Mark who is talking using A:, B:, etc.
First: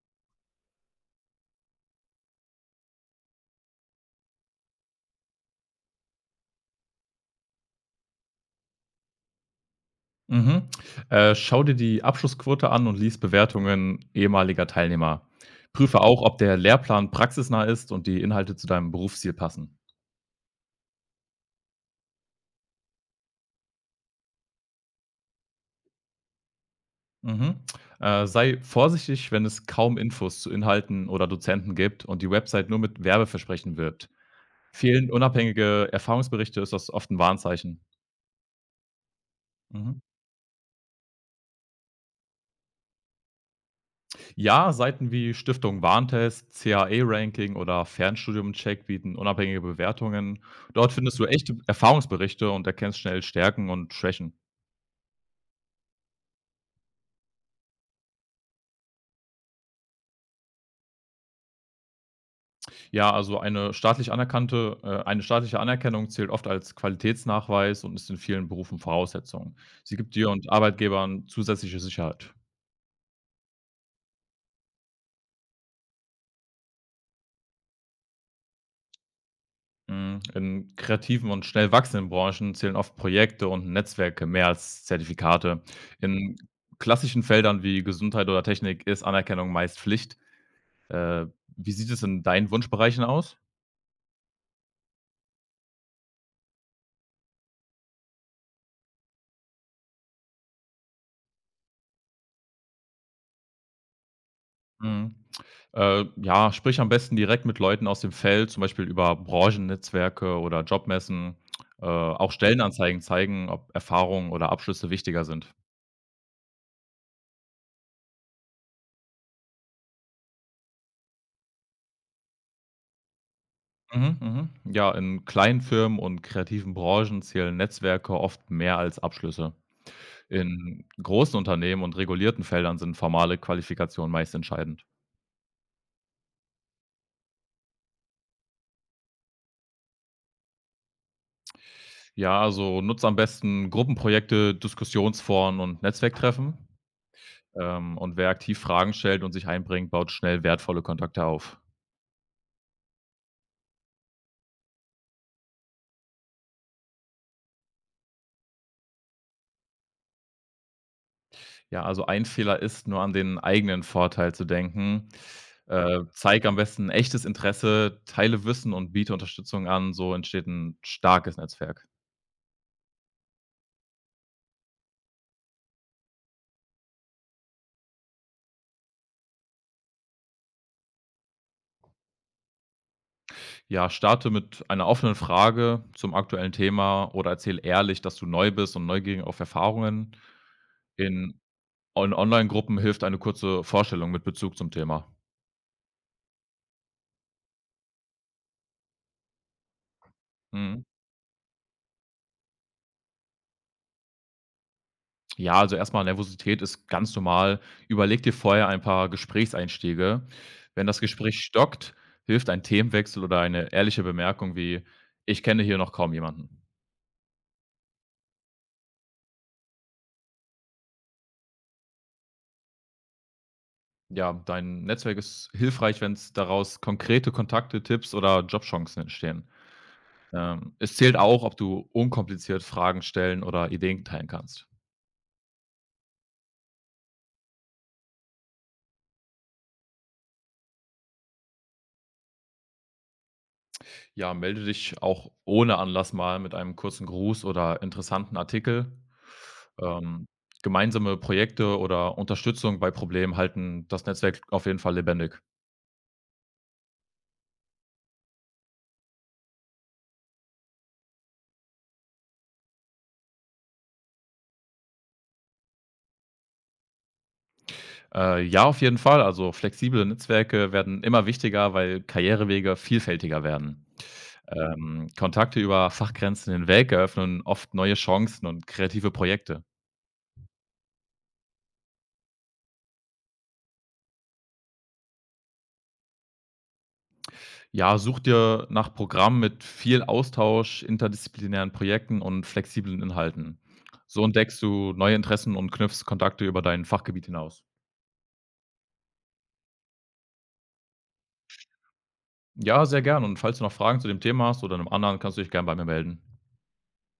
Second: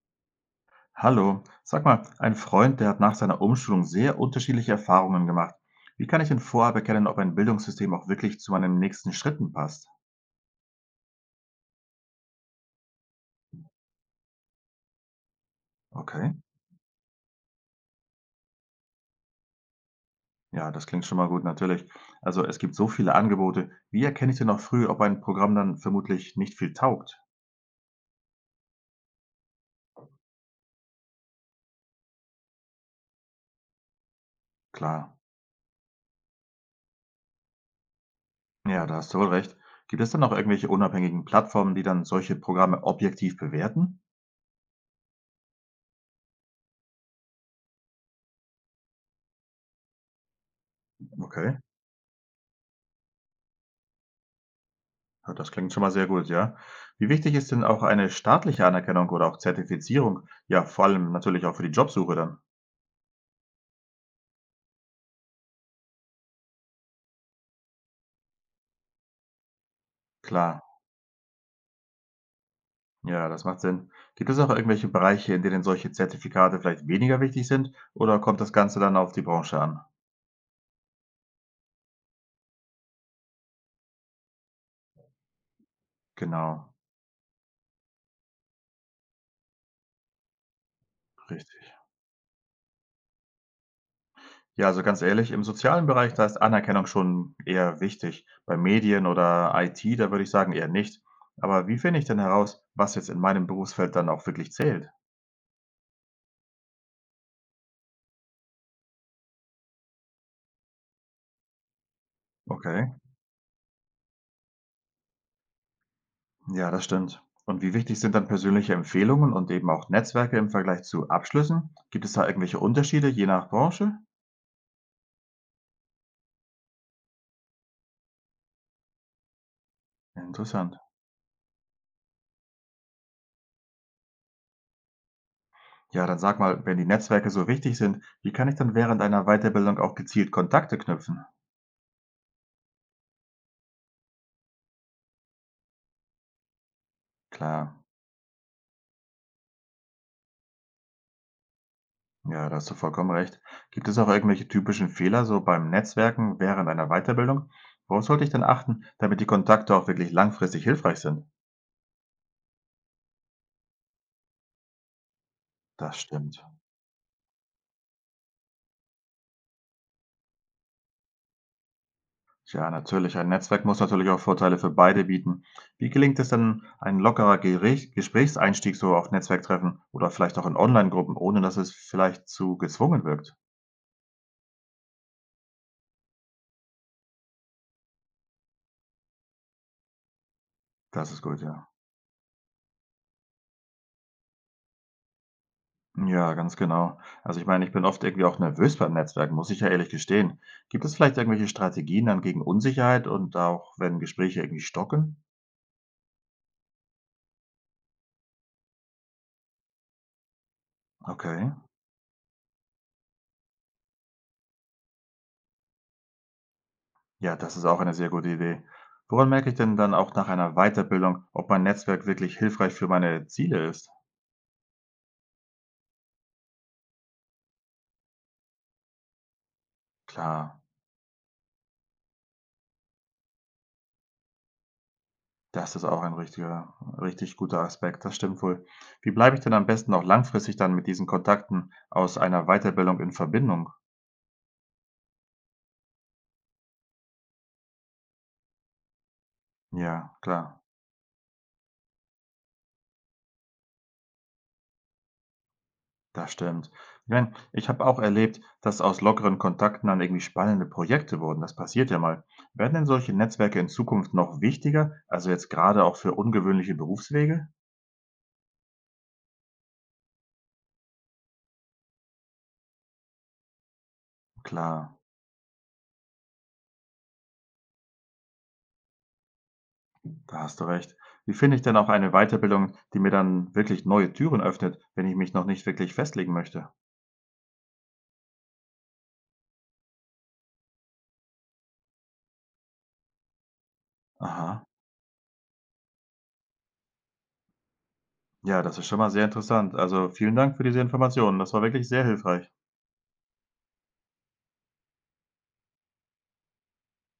A: Hallo, sag mal, ein Freund, der hat nach seiner Umschulung sehr unterschiedliche Erfahrungen gemacht. Wie kann ich denn vorab erkennen, ob ein Bildungssystem auch wirklich zu meinen nächsten Schritten passt?
B: Mhm. Schau dir die Abschlussquote an und lies Bewertungen ehemaliger Teilnehmer. Prüfe auch,
A: Okay,
B: ob der Lehrplan praxisnah ist und die Inhalte zu deinem Berufsziel passen.
A: ja, das klingt schon mal gut, natürlich. Also es gibt so viele Angebote. Wie erkenne ich denn auch früh, ob ein Programm dann vermutlich nicht viel taugt?
B: Mhm. Sei vorsichtig, wenn es kaum Infos zu Inhalten oder Dozenten gibt und die Website nur mit Werbeversprechen wirbt. Fehlen
A: Klar,
B: unabhängige Erfahrungsberichte, ist das oft ein Warnzeichen.
A: ja, da hast du wohl recht.
B: Mhm.
A: Gibt es dann auch irgendwelche unabhängigen Plattformen, die dann solche Programme objektiv bewerten?
B: Ja, Seiten wie Stiftung Warntest, CAE-Ranking oder Fernstudium-Check bieten unabhängige Bewertungen. Dort findest du
A: Okay.
B: echte Erfahrungsberichte und erkennst schnell Stärken und Schwächen.
A: Ja, das klingt schon mal sehr gut, ja. Wie wichtig ist denn auch eine staatliche Anerkennung oder auch Zertifizierung? Ja, vor allem natürlich auch für die Jobsuche dann.
B: Ja, also eine staatliche Anerkennung zählt oft als Qualitätsnachweis und ist in vielen Berufen Voraussetzung. Sie gibt dir und
A: Klar,
B: Arbeitgebern zusätzliche Sicherheit.
A: ja, das macht Sinn. Gibt es auch irgendwelche Bereiche, in denen solche Zertifikate vielleicht weniger wichtig sind oder kommt das Ganze dann auf die Branche an?
B: Hm, in kreativen und schnell wachsenden Branchen zählen oft Projekte und Netzwerke mehr als Zertifikate. In
A: Genau,
B: klassischen Feldern wie Gesundheit oder Technik ist Anerkennung meist Pflicht. Äh, Wie
A: richtig.
B: sieht es in deinen Wunschbereichen aus?
A: Ja, also ganz ehrlich, im sozialen Bereich, da ist Anerkennung schon eher wichtig. Bei Medien oder IT, da würde ich sagen eher nicht. Aber wie finde ich denn heraus, was jetzt in meinem Berufsfeld dann auch wirklich zählt?
B: Mhm. Ja, sprich am besten direkt mit Leuten aus dem Feld, zum Beispiel über Branchennetzwerke oder Jobmessen. Auch
A: Okay.
B: Stellenanzeigen zeigen, ob Erfahrungen oder Abschlüsse wichtiger sind.
A: Ja, das stimmt. Und wie wichtig sind dann persönliche Empfehlungen und eben auch Netzwerke im Vergleich zu Abschlüssen? Gibt es da irgendwelche Unterschiede je nach Branche?
B: Mhm, mhm. Ja, in kleinen Firmen und kreativen Branchen zählen Netzwerke oft mehr als Abschlüsse.
A: Interessant.
B: In großen Unternehmen und regulierten Feldern sind formale Qualifikationen meist entscheidend.
A: Ja, dann sag mal, wenn die Netzwerke so wichtig sind, wie kann ich dann während einer Weiterbildung auch gezielt Kontakte knüpfen?
B: Ja, also nutzt am besten Gruppenprojekte, Diskussionsforen und Netzwerktreffen.
A: Klar,
B: Und wer aktiv Fragen stellt und sich einbringt, baut schnell wertvolle Kontakte auf.
A: ja, da hast du vollkommen recht. Gibt es auch irgendwelche typischen Fehler so beim Netzwerken während einer Weiterbildung? Worauf sollte ich denn achten, damit die Kontakte auch wirklich langfristig hilfreich sind?
B: Ja, also ein Fehler ist, nur an den eigenen Vorteil zu denken.
A: Das stimmt.
B: Zeig am besten echtes Interesse, teile Wissen und biete Unterstützung an. So entsteht ein starkes Netzwerk.
A: Ja, natürlich. Ein Netzwerk muss natürlich auch Vorteile für beide bieten. Wie gelingt es denn, ein lockerer Gesprächseinstieg so auf Netzwerktreffen oder vielleicht auch in Online-Gruppen, ohne dass es vielleicht zu gezwungen wirkt?
B: Ja, starte mit einer offenen Frage zum aktuellen Thema oder erzähl ehrlich, dass du neu bist und neugierig auf Erfahrungen.
A: Das ist
B: In
A: gut, ja.
B: On Online-Gruppen hilft eine kurze Vorstellung mit Bezug zum Thema.
A: Ja, ganz genau. Also ich meine, ich bin oft irgendwie auch nervös beim Netzwerken, muss ich ja ehrlich gestehen.
B: Mhm.
A: Gibt es vielleicht irgendwelche Strategien dann gegen Unsicherheit und auch wenn Gespräche irgendwie stocken?
B: Ja, also erstmal: Nervosität ist ganz normal. Überleg dir vorher ein paar Gesprächseinstiege. Wenn das Gespräch
A: Okay.
B: stockt, hilft ein Themenwechsel oder eine ehrliche Bemerkung wie: Ich kenne hier noch kaum jemanden.
A: Ja, das ist auch eine sehr gute Idee. Woran merke ich denn dann auch nach einer Weiterbildung, ob mein Netzwerk wirklich hilfreich für meine Ziele ist?
B: Ja, dein Netzwerk ist hilfreich, wenn es daraus konkrete Kontakte, Tipps oder Jobchancen entstehen.
A: Klar.
B: Es zählt auch, ob du unkompliziert Fragen stellen oder Ideen teilen kannst.
A: Das ist auch ein richtig guter Aspekt, das stimmt wohl. Wie bleibe ich denn am besten auch langfristig dann mit diesen Kontakten aus einer Weiterbildung in Verbindung?
B: Ja, melde dich auch ohne Anlass mal mit einem kurzen Gruß oder interessanten Artikel.
A: Ja,
B: Ähm,
A: klar,
B: Gemeinsame Projekte oder Unterstützung bei Problemen halten das Netzwerk auf jeden Fall lebendig.
A: das stimmt. Ich meine, ich habe auch erlebt, dass aus lockeren Kontakten dann irgendwie spannende Projekte wurden. Das passiert ja mal. Werden denn solche Netzwerke in Zukunft noch wichtiger, also jetzt gerade auch für ungewöhnliche Berufswege?
B: Ja, auf jeden Fall. Also flexible Netzwerke werden immer wichtiger, weil Karrierewege vielfältiger werden.
A: Klar,
B: Kontakte über Fachgrenzen hinweg eröffnen oft neue Chancen und kreative Projekte.
A: da hast du recht. Wie finde ich denn auch eine Weiterbildung, die mir dann wirklich neue Türen öffnet, wenn ich mich noch nicht wirklich festlegen möchte?
B: Ja, such dir nach Programmen mit viel Austausch, interdisziplinären Projekten und flexiblen Inhalten. So entdeckst
A: Aha.
B: du neue Interessen und knüpfst Kontakte über dein Fachgebiet hinaus.
A: Ja, das ist schon mal sehr interessant. Also, vielen Dank für diese Informationen. Das war wirklich sehr hilfreich.
B: Ja, sehr gern. Und falls du noch Fragen zu dem Thema hast oder einem anderen, kannst du dich gern bei mir melden.